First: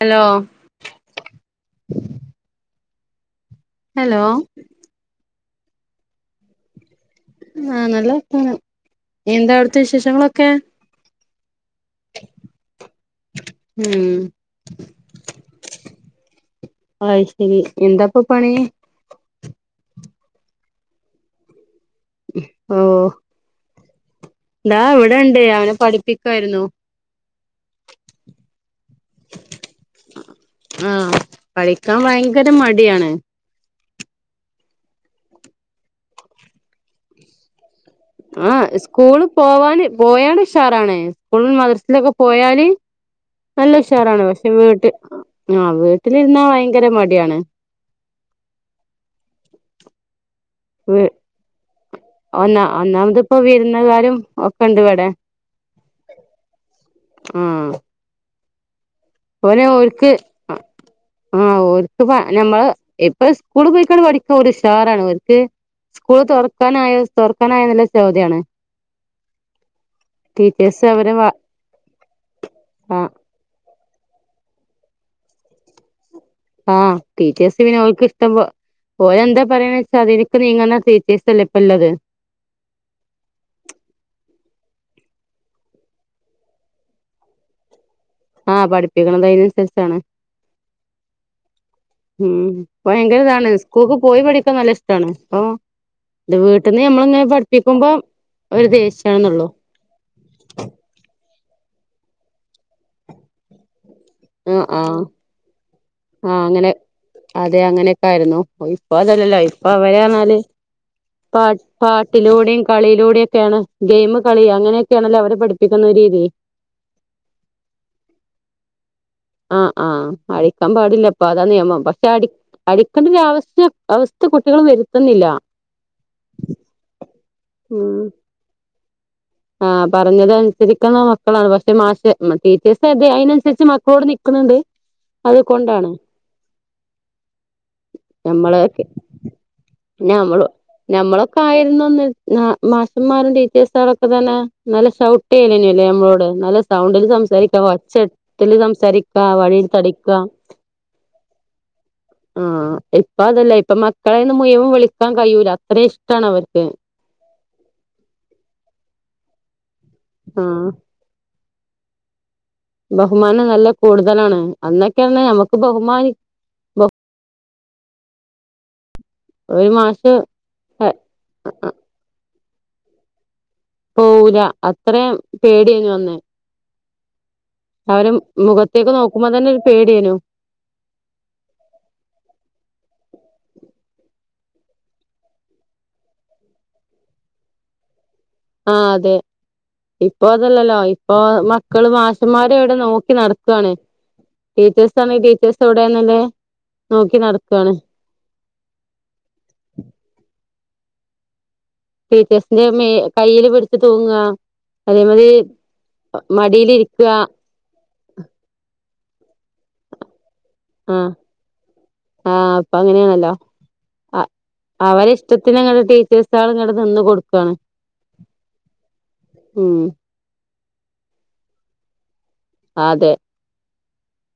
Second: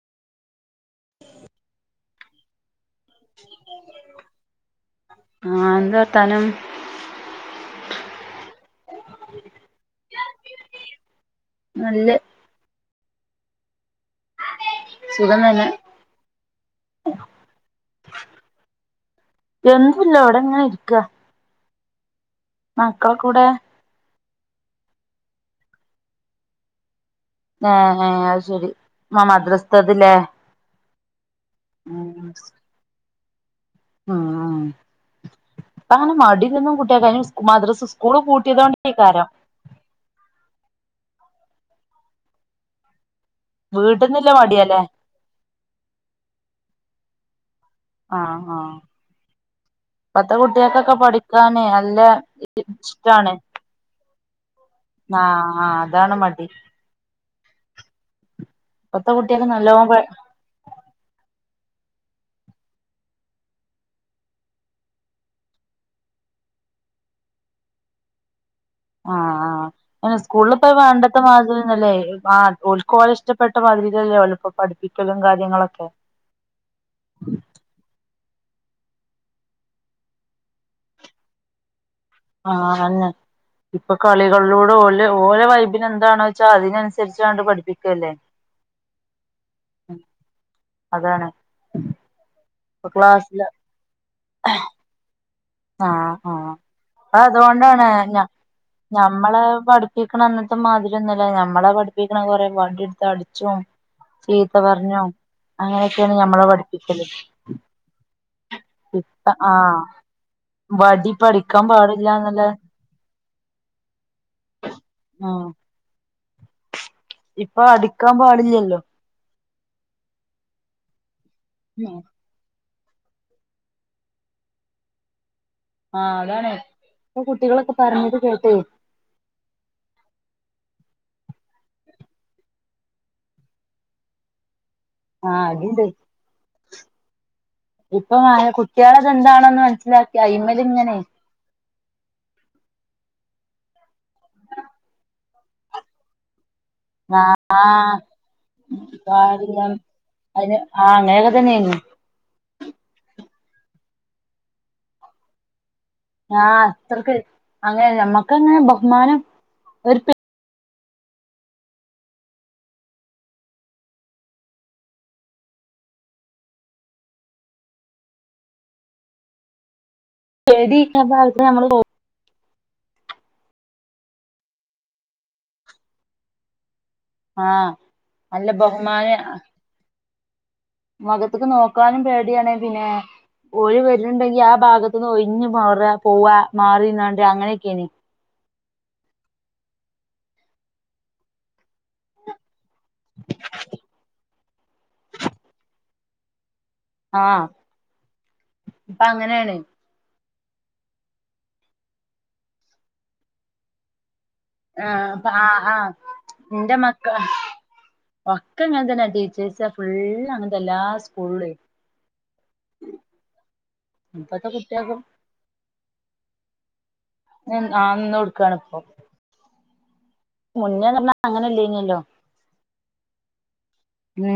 Hello ഉ [unintelligible] hello ആഹ് എന്തവർത്താനം? ആഹ് നല്ലവർത്താനം. എന്താ അവിടുത്തെ വിശേഷങ്ങളൊക്കെ? നല്ല ഉം സുഖം തന്നെ അയ് ശരി എന്താപ്പൊ പണി? എന്ത്ല്ല വിടെ ങ്ങനെ ഇരിക്കാ. മക്കളൊകൗടെ? താ വ്ടണ്ട് അവനെ പഠിപ്പിക്കായിരുന്നു. ന്നാ ആഹ് അഅ് ശരി മ മദ്രസ്തതില്ലേ. ആഹ് കളിക്കാൻ ഭയങ്കര മടിയാണ്. അ ആഹ് പങ്ങനെ മടി [unintelligible] കുട്ട്യേക്ക് അയിന്‌ സ് മദ്‌റസ് സ് സ്കൂള് ആഹ് പൂട്ടിയതൊണ്ടെ സ്കൂള് [unintelligible] പോവാന് പോയാലുഷാറാണ് സ്കൂൾലും മദ്റസിലൊക്കെ പോയാല്. നല്ലുഷാറാണ് വീട്ടിന്നില്ല പക്ഷെ മടിയാല്ലേ വീട്ടി ആഹ് വീട്ടിലിരുന്നാ ഭയങ്കര മടിയാണ്. ആഹ് ആഹ് പ്പത്തെ കുട്ട്യാ ക്കൊക്കെ വ് പഠിക്കാന് അല്ല ഒന്നാ ഒന്നാമത്പ്പൊ വിരുന്നുകാരും ഒക്കെണ്ട് വടെ. ആഹ് ആഹ് അതാണ് മടി ഊം ഇപ്പത്തെ കുട്ടികൾക്ക് ഓനെ നല്ലോണം പ ഓൽക്ക് ഊം ഓൽക്ക് പ ഞമ്മള് ഇപ്പൊ സ്കൂള് പോയിക്കാണ്ട് പഠിക്ക ഓരുഷാറാണ് ഓര്ക്ക് സ്കൂള് തൊറക്കാനായോ തൊറക്കാനായോന്നുള്ള ചോദ്യാണ്. ആഹ് ആഹ് അയിന് സ്കൂൾപോ ടീച്ചേഴ്സ് അവരെ പണ്ടത്ത വ മാതിരിന്നല്ലേ ആഹ് ആഹ് ഓൽകോലഷ് ഇഷ്ടപ്പെട്ട മാതിരിക്കല്ലെഓലപ്പോ പഠിപ്പിക്കലും കാര്യങ്ങളൊക്കെ മ് ടീച്ചേർസ്ന് പിന്നോല്ക്ക് ഇഷ്ടമ്പോ ഓലെന്താ എന്താ പറയണച്ചാ അതിനിക്ക് നീങ്ങ്ന്നാ ടീച്ചെയ്സല്ലെ ഇപ്പല്ലത് ആഹ് അതന്നെ ഇപ്പൊ കളികളിലൂടെ ഓല് ഓലെ വൈബിനെന്താണോച്ചാ അതിനനുസരിച്ചാണ്ട് പഠിപ്പിക്കല്ലേ ആഹ പഠിപ്പിക്കണത് അയിനനുസരിച്ചാണ് അതാണ് ഉ ഇപ്പൊ ക്ലാസ്സില് ഭയങ്കരതാണ് സ്കൂൾക്ക് പോയി പഠിക്കാൻ നല്ല ഇഷ്ട്ടാണ് ഓ ആഹ് ഇത് ആഹ് വീട്ടിന്ന് ങ്ങനെ അത് അതുകൊണ്ടാണ് പഠിപ്പിക്കുമ്പോ ഒരു ദേഷ്യണെന്നൊള്ളു പഠിക്കണ അന്നത്തെ മതിരോന്നല്ല ഞമ്മളെ പഠിപ്പിക്കണെ കൊറെ വാടിട്ത്ത് അടിച്ചും ചീത്ത ആഹ് ആഹ് പറഞ്ഞും അങ്ങനെയൊക്കെണ് ആഹ് ഞമ്മളെ അങ്ങനെ പഠിപ്പികല് അതെ അങ്ങനെയൊക്കെ ആയിരുന്നു. ഇപ്പൊ അതല്ലല്ലോ. ഇപ്പൊ ആഹ് അവരെറഞ്ഞാല് വടിപ്പ പ. അടിക്കാൻ പാടില്ലാന്നുള്ള പാട്ടിലൂടെയും കളിയിലൂടെയും ഒക്കെയാണ്, ഗെയിമ് കളി അങ്ങനെയൊക്കെയാണല്ലോ അവര് പഠി ക്കുന്ന രീതി ഇപ്പോ അടിക്കാ പാടില്ലല്ലോ ആഹ് ആഹ് അടിക്കാൻ പാടില്ല ഇപ്പം അതാ നിയമം. പക്ഷെ അടി അടിക്കേണ്ടൊരവസ്ഥ, അവസ്ഥ കുട്ടികൾ വരുത്തുന്നില്ല. ആഹ്, അതാണ് ഇപ്പൊ കുട്ടികളൊക്കെ ഉം പറഞ്ഞത് കേട്ടെ ആഹ്, പറഞ്ഞത് അനുസരിക്കുന്ന മക്കളാണ്. പക്ഷെ മാഷ്, ടീച്ചേഴ്സ് അതിനനുസരിച്ച് മക്കളോട് നിക്കണ് ണ്ട്. ആഹ് അടിണ്ട് ഇപ്പൊ നമ്മളൊക്കെ കുട്ടിയാളൊക്കെന്താണെന്ന് മനസ്സിലാക്കി അയിമല് ഇങ്ങനെ കായിരുന്നുന്ന് മാഷുമ്മാരും ടീച്ചേഴ് സാളൊ തന്നെ ന്നാലും ഷൗട്ടിയാലില്ലല്ലോ ഞമ്മളോട്, നല്ല സൗണ്ടില് ആ സംസാരിക്കാം, ഒച്ചത്തിൽ സംസാരിക്കാം പാടില്ലം വടിയെടുത്ത് അടിക്കാം അതിന് ആ അങ്ങനെയൊക്കെ തന്നെയായിരുന്നു ആഹ് ഇപ്പൊ അതല്ല ഇപ്പൊ മക്കളൊന്ന് മുയ്മൻ വിളിക്കാൻ കഴിയൂല. അത്രേം ഇഷ് ആഹ് അത്രക്ക് അങ്ങനെ ഞമ്മക്കങ്ങനെ ബഹുമാനം ഒരു അഹ് ബഹുമാനം നല്ല കൂടുതലാണ്. അന്നെക്കന്നെ നമ്മക്ക് ബഹുമാനി ഒരു മാഷ് പേടി ആ ഭാഗത്ത് നമ്മള് പോക പോകൂല അത്രയും പേടിയേന്നു അന്ന്. ആ അവരെ നല്ല മുഖത്തേക്ക് നോക്കുമ്പോ തന്നെ ഒരു പേടിയേനു മുഖത്ത്ക്ക് നോക്കാനും പേടിയാണ്. പിന്നെ ഓല് വര്ന്ന്ണ്ടെങ്കി ആ ഭാഗത്തുനിന്ന് ഒഴിഞ്ഞ് മാറ, പോവ, മാറി നിന്നാണ്ട്. അങ്ങനെയൊക്കെയാന്. ആ അതെ ഇപ്പൊ അതല്ലല്ലോ. ഇപ്പൊ മക്കള് മാഷന്മാരും അവിടെ നോക്കി നടത്താണ്. ടീച്ചേഴ്സ് ആണെങ്കിൽ ടീച്ചേഴ്സവടെ [unintelligible] നോക്കി ആ നടക്കാണ് ഇപ്പൊ അങ്ങനെണ് ടീച്ചേഴ്സിന്റെ മേ. കയ്യിയില് പിടിച്ച് തൂങ്ങ ആഹ്. പ. അതേമാതിരി ആ. ആ ഇന്റെ മടിയിലിരിക്ക മക്കള് ഒക്കെ [unintelligible] തന്നെ. ടീച്ചേഴ്സ് ഫുൾ അങ്ങനെ ആഹ്. ആഹ്. ഇപ്പൊ അങ്ങനെണല്ലോ ഇപ്പത്തെ കുട്ടികൾക്കും അവരെ ഇഷ്ടത്തിന് ടീച്ചേഴ്സാള് ഇങ്ങട് നിന്ന് കൊടുക്ക ആനിന്ന് കൊടുക്കാണിപോ ഉം മുന്നേ നറഞ്ഞ അങ്ങനല്ലെയിന്നിലല്ലോ അതെ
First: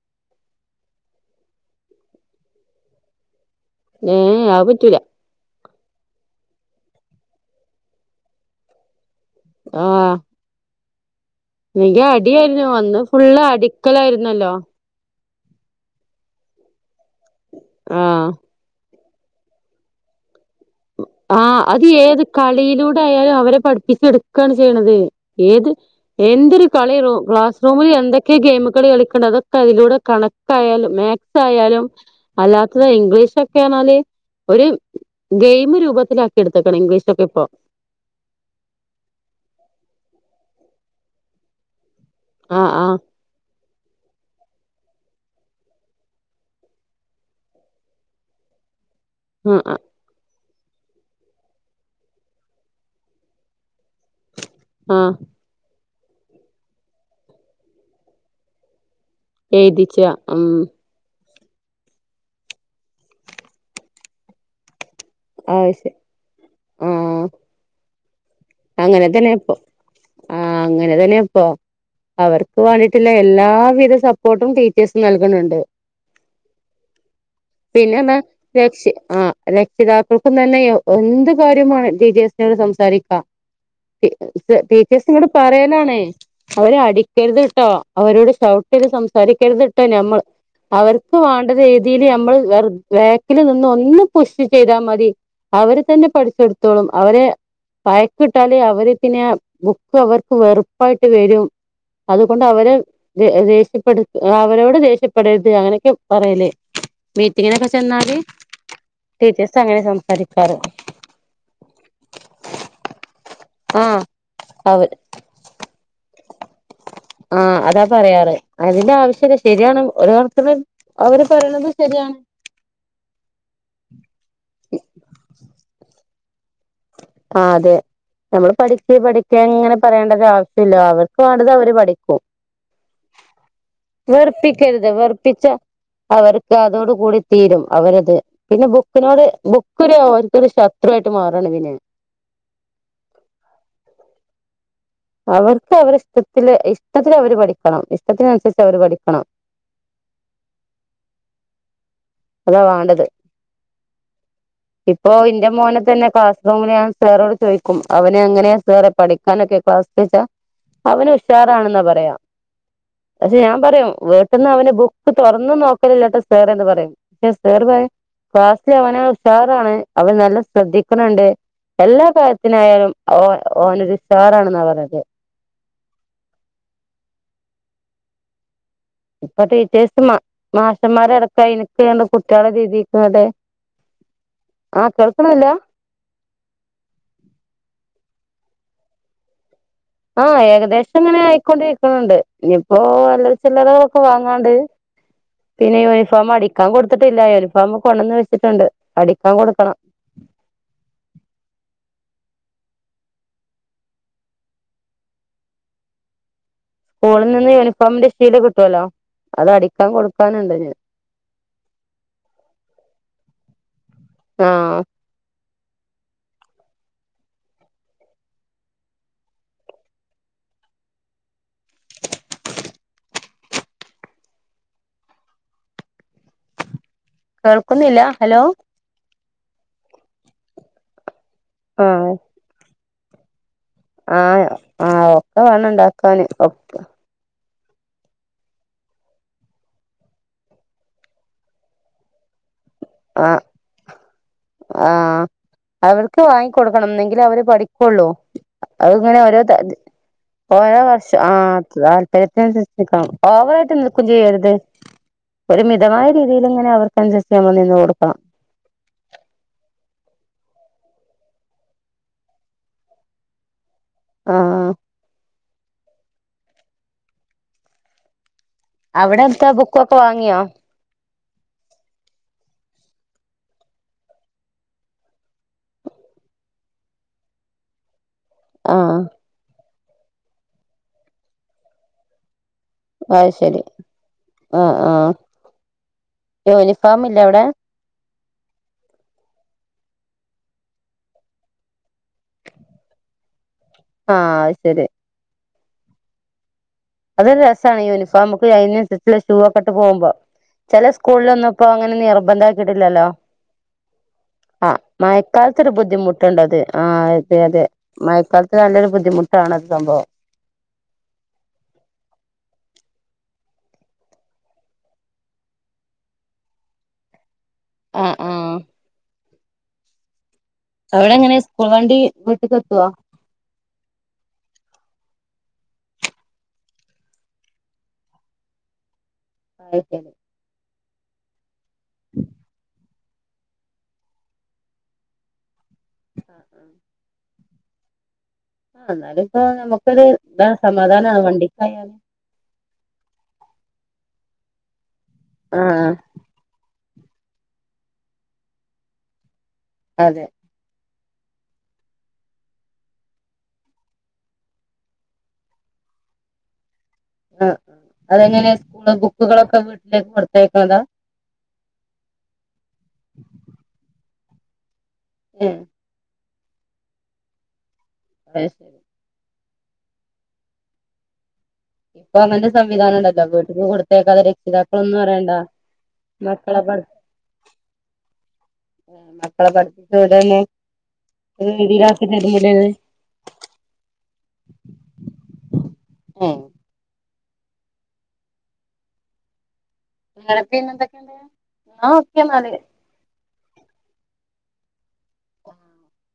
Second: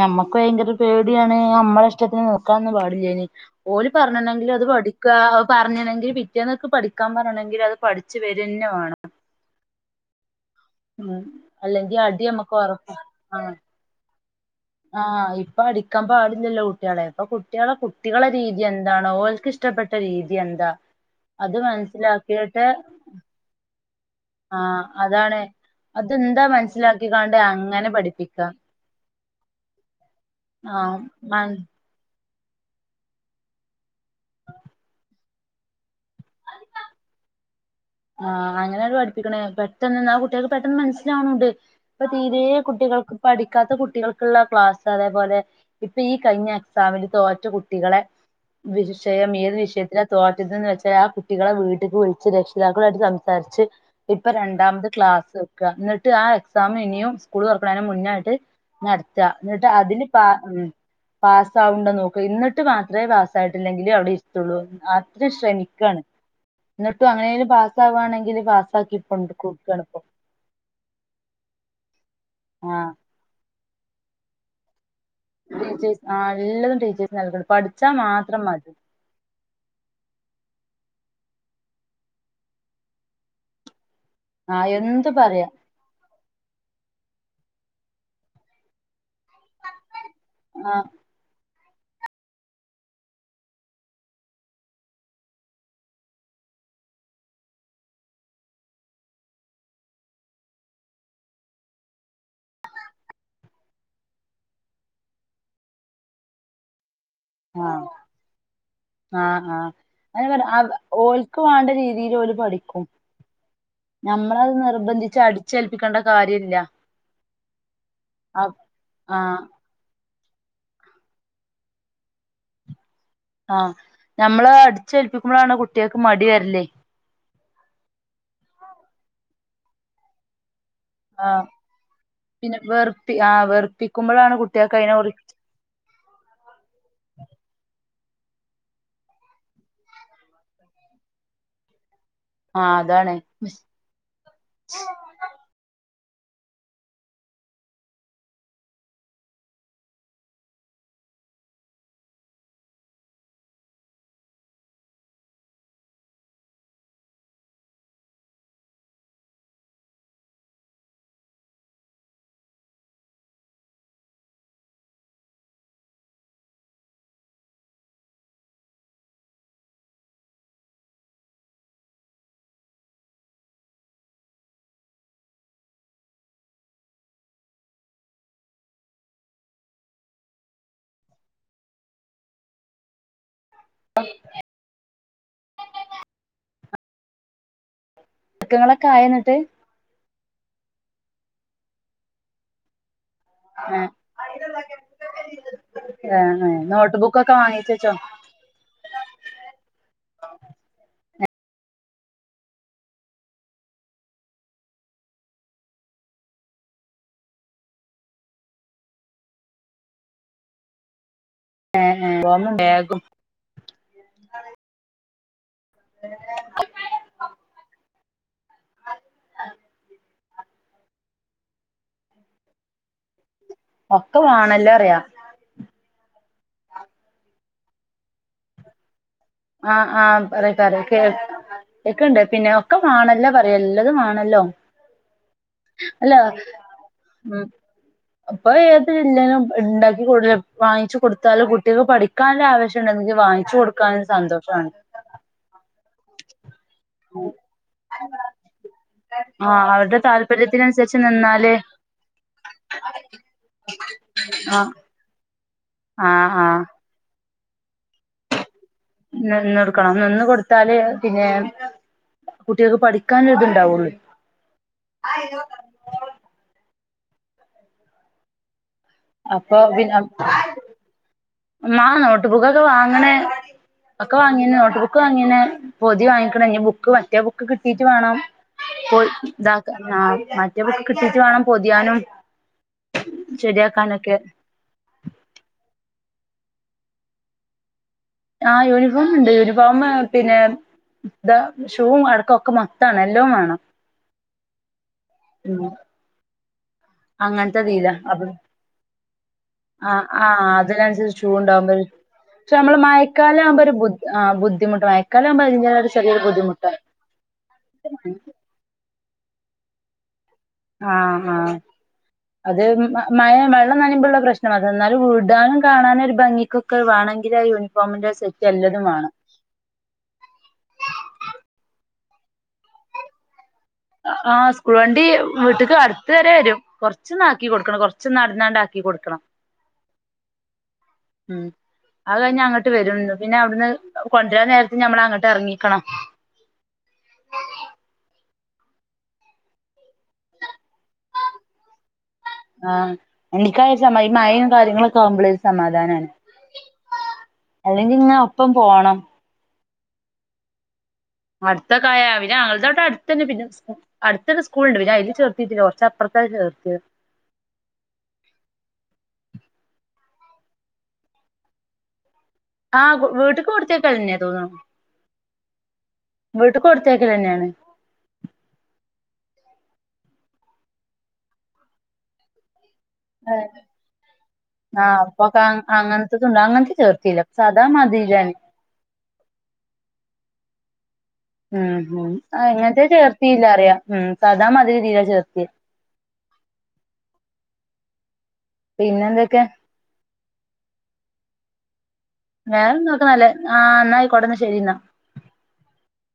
നമ്മക്കും അതിന്റെയൊരു പേടിയാണ് നമ്മുടെ ഇഷ്ടത്തിന് നോക്കാനൊന്നും പാടില്ലായിന് ഓല് ഏഹ് പറഞ്ഞേരുന്നുണ്ടെങ്കില് അത് പറ്റൂല പഠിക്ക പറഞ്ഞിരുന്നെങ്കി പിറ്റേന്നെക്ക് പഠിക്കാൻ പറയണെങ്കി അത് പഠിച്ചു വരുകന്നേ വേണം ആഹ് ഉം അല്ലെങ്കി പിന്നെ അടി നമ്മക്ക് അടിയായിരുന്നു ഉറപ്പാ അന്ന് ഫുൾ ആഹ് അടിക്കലായിരുന്നല്ലോ. ആഹ് ഇപ്പം അടിക്കാൻ പാടില്ലല്ലോ കുട്ടികളെ ഇപ്പൊ കുട്ടികളെ ആഹ് കുട്ടികളെ രീതി എന്താണോ ഓൽക്ക് ഇഷ്ടപ്പെട്ട രീതി എന്താ ആഹ് അത് ഏത് കളിയിലൂടെ ആയാലും അവരെ പഠിപ്പിച്ചെടുക്കയാണ് ആഹ് ചെയ്യണത് അതാണ് ഏത് അതെന്താ എന്തൊരു കളിയണു മനസ്സിലാക്കിക്കാണ്ട് ക്ലാസ് അങ്ങനെ റൂമില് എന്തൊക്കെയൊ പഠിപ്പിക്ക ഗെയിമ് കളി കളിക്കണ് അതൊക്കെ അതിലൂടെ കണക്കായാലും മാക്സ് ആഹ് ആയാലും അല്ലാത്തത് ഇംഗ്ലീഷൊക്കെയാണേല് ഒരു ഗെയിമ് രൂപത്തിലാക്കി എടുത്തേക്കണ് ഇംഗ്ലീഷ് ഒക്കെ ഇപ്പൊ. ആഹ് അങ്ങനെയാണു പഠിപ്പിക്കണേ പെട്ടെന്ന് തന്നെ അത് കുട്ടികൾക്ക് പെട്ടെന്ന് മനസ്സിലാവണണ്ട് ഇപ്പൊ തീരേ ആഹ് ആഹ് കുട്ടികൾക്ക് പഠിക്കാത്ത കുട്ടികൾ ക്കുള്ള ക്ലാസ് അതേപോലെ ഇപ്പൊ ഈ കഴിഞ്ഞ എക്സാമില് തോറ്റ കുട്ടികളെ വിഷയം ഏത് ആഹ് വിഷയത്തിലാ തോറ്റതന്ന് വെച്ചാൽ ആ കുട്ടികളെ വീട്ടിക്ക് വിളിച്ച് രക്ഷ് താക്കളായിട്ട് സംസാരിച്ച് ഇപ്പ രണ്ടാമത് ആഹ് ക്ലാസ്സ് വെ ക്കാ എന്നിട്ട് ആ എക്സാം ഇനിയും സ്കൂൾ തുറക്കണേന് മുന്നായിട്ട് നടത്ത എന്നിട്ട് എഴുതിച്ച അതിന് പാ ഉം പാസായുണ്ടോന്നു നോക്കുക എന്നിട്ട് മാത്രമേ പാസായിട്ടില്ലെങ്കി അവിടെ ഇരുത്തുള്ളൂന്ന് അതിന് ആവശ്യ ശ്രമിക്കാണ് എന്നിട്ടും ആഹ് അങ്ങനെലും പാസ് ആകുവാണെങ്കില് പാസ് അങ്ങനെ തന്നെപ്പൊ ആഹ് അങ്ങനെ തന്നെപ്പൊ അവർക്ക് ആ വേണ്ടിട്ടുള്ള എല്ലാവിധ സപ്പോർട്ടും ടീ ചേഴ്സ് നൽകുന്നുണ്ട് ടീച്ചേഴ്സ് ആ എല്ലതും ടീച്ചേഴ്സ് നൽകണം പഠിച്ചാ പിന്നെതാ മാത്രം മതി രക്ഷ്യ ആ രക്ഷിതാക്കൾക്കും തന്നെ എന്ത് കാര്യം വേണേ ടീച്ചേഴ്സിനോട് സംസാരിക്കാം ആ എന്ത് ടീച്ചേഴ്സും കൂടെ പറയാ പറയലാണേ അവരെ അടിക്കരുത് കേട്ടോ അവരോട് ശൗ [unintelligible] സംസാരിക്കരുത് ട്ടോ നമ്മള് ആ അവർക് ക്ക് വേണ്ട രീതിയില് നമ്മള് വെർ ബേക്കില് നിന്ന് ഒന്ന് പുഷ് ചെയ്താൽ മതി അവര് തന്നെ പഠിച്ചെടുത്തോളും അവരെ [unintelligible] കിട്ടാലേ അവര് പിന്നെ ബുക്ക് അവർക്ക് വെറുപ്പായിട്ട് വരും അതുകൊണ്ട് അവരെ ദേഷ്യപ്പെടുത് അവരോട് ദേഷ്യപ്പെടരുത് അങ്ങനെയൊക്കെ പറയല് ആ മീറ്റിങ്ങിനൊക്കെ ചെന്നാല് ആ ആ ടീച്ചേഴ്സ് അങ്ങനെ അങ്ങനെ പറ സംസാരിക്കാറ് അവ ഓൽക്ക് വേണ്ട രീതില് ഓല് പഠിക്കും ആഹ് നമ്മളത് അവ നിർബന്ധിച്ച് അടി ചെൽപ്പിക്കേണ്ട കാര്യമില്ല ആഹ് അതാ പറയാറ് അതിന്റെ ആ ആവശ്യല്ല ശരിയാണ് ഒര്കണക്കിന് അവര് പറയുന്നതും ശരിയാണ് ആഹ് ഞമ്മള് അടിച്ചേൽപ്പിക്കുമ്പോഴാണ് കുട്ടികൾക്ക് മടി വരല് ആഹ് അതെ നമ്മള് പഠിക്ക് പഠിക്കങ്ങനെ പറയേണ്ട ഒരു ആവശ്യമില്ല അവര് ക്ക് ആ വേണ്ടത് അവര് പഠിക്കും പിന്നെ വെറുപ്പി ആ വെറുപ്പിക്കുമ്പോഴാണ് കുട്ടികൾക്ക് വെറുപ്പിക്കരുത് അതിനെ കുറിച്ച് വെറുപ്പിച്ച അവർക്ക് അതോട് കൂടി തീരും അവരത് പിന്നെ ബുക്കിനോട് ബുക്കൊരു അവർക്കൊരു ശത്രു ആയിട്ട് മാറാണ് പിന്നെ ആഹ് അതാണ് [inaudible] അവർക്ക് അവർ ഇഷ്ടത്തില് ഇഷ്ടത്തിന് അവര് പഠിക്കണം ഇഷ്ടത്തിനനുസരിച്ച് അവര് പഠിക്കണം അതാ വാണ്ടത് ഇപ്പോ ഇന്റെ മോനെ തന്നെ ക്ലാസ് റൂമില് ഞൻ സാറോട് ചോയിക്കും അവന് എങ്ങനെയാ സാറെ പഠിക്കാനൊക്കെ ക്ലാസ് ചോയ്ച്ച അവന് ഉഷാറാണെന്നാ പറയാ പക്ഷെ ഞാൻ പറയും വീട്ട്ന്ന് അവന് ബുക്ക് തൊറന്ന് നോക്കലില്ലാട്ടോ സേറെന്ന് പറയും പക്ഷേ സേറ് പറയും ക്ലാസില് അവന് ഉഷാറാണ് അവൻ നല്ല ശ്രദ്ധിക്ക്ണ ണ്ട് എല്ലാ കാര്യത്തിനായാലും ഓ ഓനൊരു സ്റ്റാറാണ്ന്നാ പറഞ്ഞത് ഇപ്പൊ ടീച്ചേഴ്സ് മാഷന്മാരടക്ക അയിനക്ക് കുട്ടികളെ രീതിക്ക്ങ്ങട്ട് ആഹ് കേൾക്ക്ണില്ല? ക്കങ്ങളൊക്കെ ആയോ ഇന്നെട്ട്? ആഹ് ഏകദേശം ഇങ്ങനെ ആയിക്കൊണ്ടിരിക്ക്ണ് ണ്ട് ഇഞ്ഞ്പ്പോ നല്ല ളെക്ക് ആ ഇള്ളത്ക്കെ വാങ്ങാണ്ട് പിന്നെ ആ യൂണിഫോം അടിക്കാൻ നോട്ട് കൊടുത്തിട്ടില്ല ബുക്കൊക്കെ യൂണിഫോമ് വാങ്ങിച്ചച്ചോ കൊണ്ടന്ന് വെച്ചിട്ടുണ്ട് അടിക്കാൻ കൊടുക്കണം സ്കൂളിൽ നിന്ന് യൂണിഫോമിന്റെ ശീല കിട്ടുവല്ലോ അത് അടിക്കാൻ കൊടുക്കാന്ണ്ട് ആഹ് ആഹ് യുണിഫോമും ബാഗും ആഹ് ആഹ ഒക്കെ വാണല്ലോ പറിയാ കേൾക്കുന്നില്ല? ഹലോ ആഹ് ആഹ് പറയ് പറയ് കേ ആഹ് കേക്ക്ണ്ട് പിന്നെയോ? ഒക്കെ മാണല്ലോ പറയാ എല്ലതും മാണല്ലോ ആഹ് ഒക്കെ വേണം അല്ല ഉണ്ടാക്കാന് ഉം അപ്പൊ ഏത് ഇല്ലേലും ഇണ്ടാക്കി കൊടു വാങ്ങിച്ചു കൊടുത്താലും കുട്ടിയക്ക് പഠിക്കാന്ള്ള ആവേ ശം ആഹ് വാങ്ങിച്ചു കൊടുക്കാനൊരു സന്തോഷാണ് ആഹ് അവർക്ക് വാങ്ങി കൊടുക്കണം എന്നെങ്കിലെ അവര് പഠിക്കൊള്ളൂ അഹ് ഇങ്ങനെ ഓരോ ആഹ് അവരുടെ ഓരോ താല്പര്യത്തിനനുസരിച്ച് വർഷം ആ നിന്നാല് താല്പര്യത്തിനനുസരിച്ച് നിക്കണം ഓവറായിട്ട് നിക്കും ചെയ്യരുത് ആഹ് [unintelligible] ഒരു മിതമായ ആഹ് ആഹ് രീതിയില്ങ്ങനെ അവർക്ക് അൻസരിച്ച് നമ്മൾ നിന്ന് കൊടുക്കണം നിന്ന് കൊടുക്കണം നിന്ന് കൊടുത്താല് പിന്നെ കുട്ടികൾക്ക് പഠിക്കാന്ള്ള ഇതുണ്ടാവൊള്ളു ആഹ് ആ [unintelligible] അവിടെത്താ അപ്പൊ ബുക്കൊക്കെ വാങ്ങിയോ? ആഹ് നോട്ട് ബുക്കൊക്കെ വാങ്ങ് ണ് ഒക്കെ വാങ്ങീണ് നോട്ട് ബുക്ക് വാങ്ങിണ് പൊതി വാങ്ങിക്ക്ണ ഇഞ്ഞ് ബുക്ക് മറ്റേ ബുക്ക് കിട്ടീട്ട് വേണം പൊ ആഹ് ഇത ആ മറ്റേ ബുക്ക് കിട്ടിട്ട് വേണം പൊതിയാനും അത് ശരി ശരിയാക്കാനൊക്കെ ഉം ഉം യൂണിഫോമില്ലേ അവിടെ? ആ യൂണിഫോമ്ണ്ട് യൂണിഫോമ് പിന്നെ ഇതാ ഷൂവും അടക്കം ഒക്കെ മൊത്താണ് എല്ലോം വേണം ആഹ് അഹ് ശരി ഉം അതൊരു രസാണ് ഈ അങ്ങനത്തെതീല അപ്പൊ യൂണിഫോമ്ക്ക് അയിന് അനുസരിച്ചുള്ള ഷൂ ഒക്കെ ഇട്ട് ആ പോകുമ്പോ ആ ചെല അതിനനുസരിച്ച് ഷൂ സ്കൂളിലൊന്നും ഇപ്പോ ഉണ്ടാവുമ്പോ അങ്ങനെ നിർ ബന്ധ പക്ഷെ നമ്മള് ആക്കിയിട്ടില്ലല്ലോ മഴക്കാലം ആകുമ്പോ ഒരു ബുദ്ധി ആ ബുദ്ധിമുട്ട് മഴക്കാലം ആകുമ്പോ മഴക്കാലത്തൊരു അതിന്റേതായ ചെറിയൊരു ബുദ്ധിമുട്ട് ഇണ്ടത് ബുദ്ധിമുട്ടാ ആഹ് അതെ അതെ മഴക്കാലത്ത് നല്ലൊരു ബുദ്ധിമുട്ടാണത് സംഭവം ആഹ് ആഹ് അത് മഴ വെള്ളം നനിമ്പള്ള പ്രശ്നം അത് എന്നാലും വിടാനും കാണാനും ഒരു ഭംഗിക്കൊക്കെ ക്ക് വാണെങ്കിലാ ആ യൂണിഫോമിന്റെ ആ സെറ്റ് എല്ലതും വാണം. അവിടെങ്ങനെ സ്കൂൾ വണ്ടി വീട്ട്ക്കെത്തോ? ആഹ് സ്കൂൾ വണ്ടീ വീട്ട്ക്ക് അട്ത്ത് വരേ വെരും. കൊർച്ചൊന്നാക്കി കൊട്ക്കണം, കൊറച്ച് നട്ന്നാണ്ട് ആക്കിക്കൊട്ക്കണം. [unintelligible] ഉം അത് കഴ്ഞ്ഞാ അങ്ങട്ട് വെരുംന്ന് പിന്നെ അവ്ട്ന്ന് കൊണ്ട് രാൻ നേരത്ത് ഞമ്മളങ്ങട്ട് എർങ്ങിക്കണം. ആഹ് ന്നാലുംപ്പോ നമ്മക്കൊര് താണ് സമാധാനാണ് വണ്ടിക്കായാല്. ആഹ് ഇൻക്കൈശാ മയി ഈ മയിം കാര്യങ്ങളൊക്കാവുമ്പളേ ഒരു ആ സമാധാനാണ്. അല്ലെങ്കിങ്ങനെ ഒപ്പം പോണം. അതെ അട്ത്തൊക്കായാ പിന്നെ ഞങ്ങൾടത് വടെ അട്ത്തെന്നെ, പിന്നെ [unintelligible] അട്ത്തെന്നെ സ്കൂള്ണ്ട്. പിന്നയ്ല് ചേർത്തീട്ടില്ല, കൊർച്ചപ്പൊർത്താ ചേർത്ത്യേ. ആഹ് അതെങ്ങനെ സ്കൂള്ലെ ബുക്കുകളൊക്കെ വീട്ടിലേക്ക് കൊടുത്തയക്ക്ണതാ? ആഹ് വീട്ട്ക്ക് കൊടുത്തേക്കലെന്നെ തോന്ന്ണ്. ഉം. വീട്ട്ക്ക് കൊടുത്തേക്കലെന്നേണ്. [unintelligible] ഇപ്പൊ അങ്ങൻത്തെ സംവിധാനണ്ടാക് വീട്ട്ക്ക് കൊടുത്തേക്കാതെ ആഹ് രക്ഷിതാക്കളൊന്നറ്യണ്ട. ഇപ്പൊക്കെ മക്കളെ പഠ് സാധാ മാതിരിയാണ്. ഉം മക്കളെ പഠ്പ്പിച്ചൗടേണ്? ഉം ഹും. ആഹ് ഇത് ഇങ്ങൻത്തേ ചേർത്തീല്ലാറ്യാ. ഉം സാധാ മാതിരി ഇതീലാ ചേർത്ത്യെ ഏഹ് പിന്നെന്തൊക്കെ? ഇങ്ങളെ [unintelligible] എന്തൊക്കെണ്ട്? ഇങ്ങളു വേറെന്തൂട്ട നല്ലെ, ആഹ് ന്നായ്ക്കോട്ടെ ന്നാ ശെരിന്നാ. [inaudible]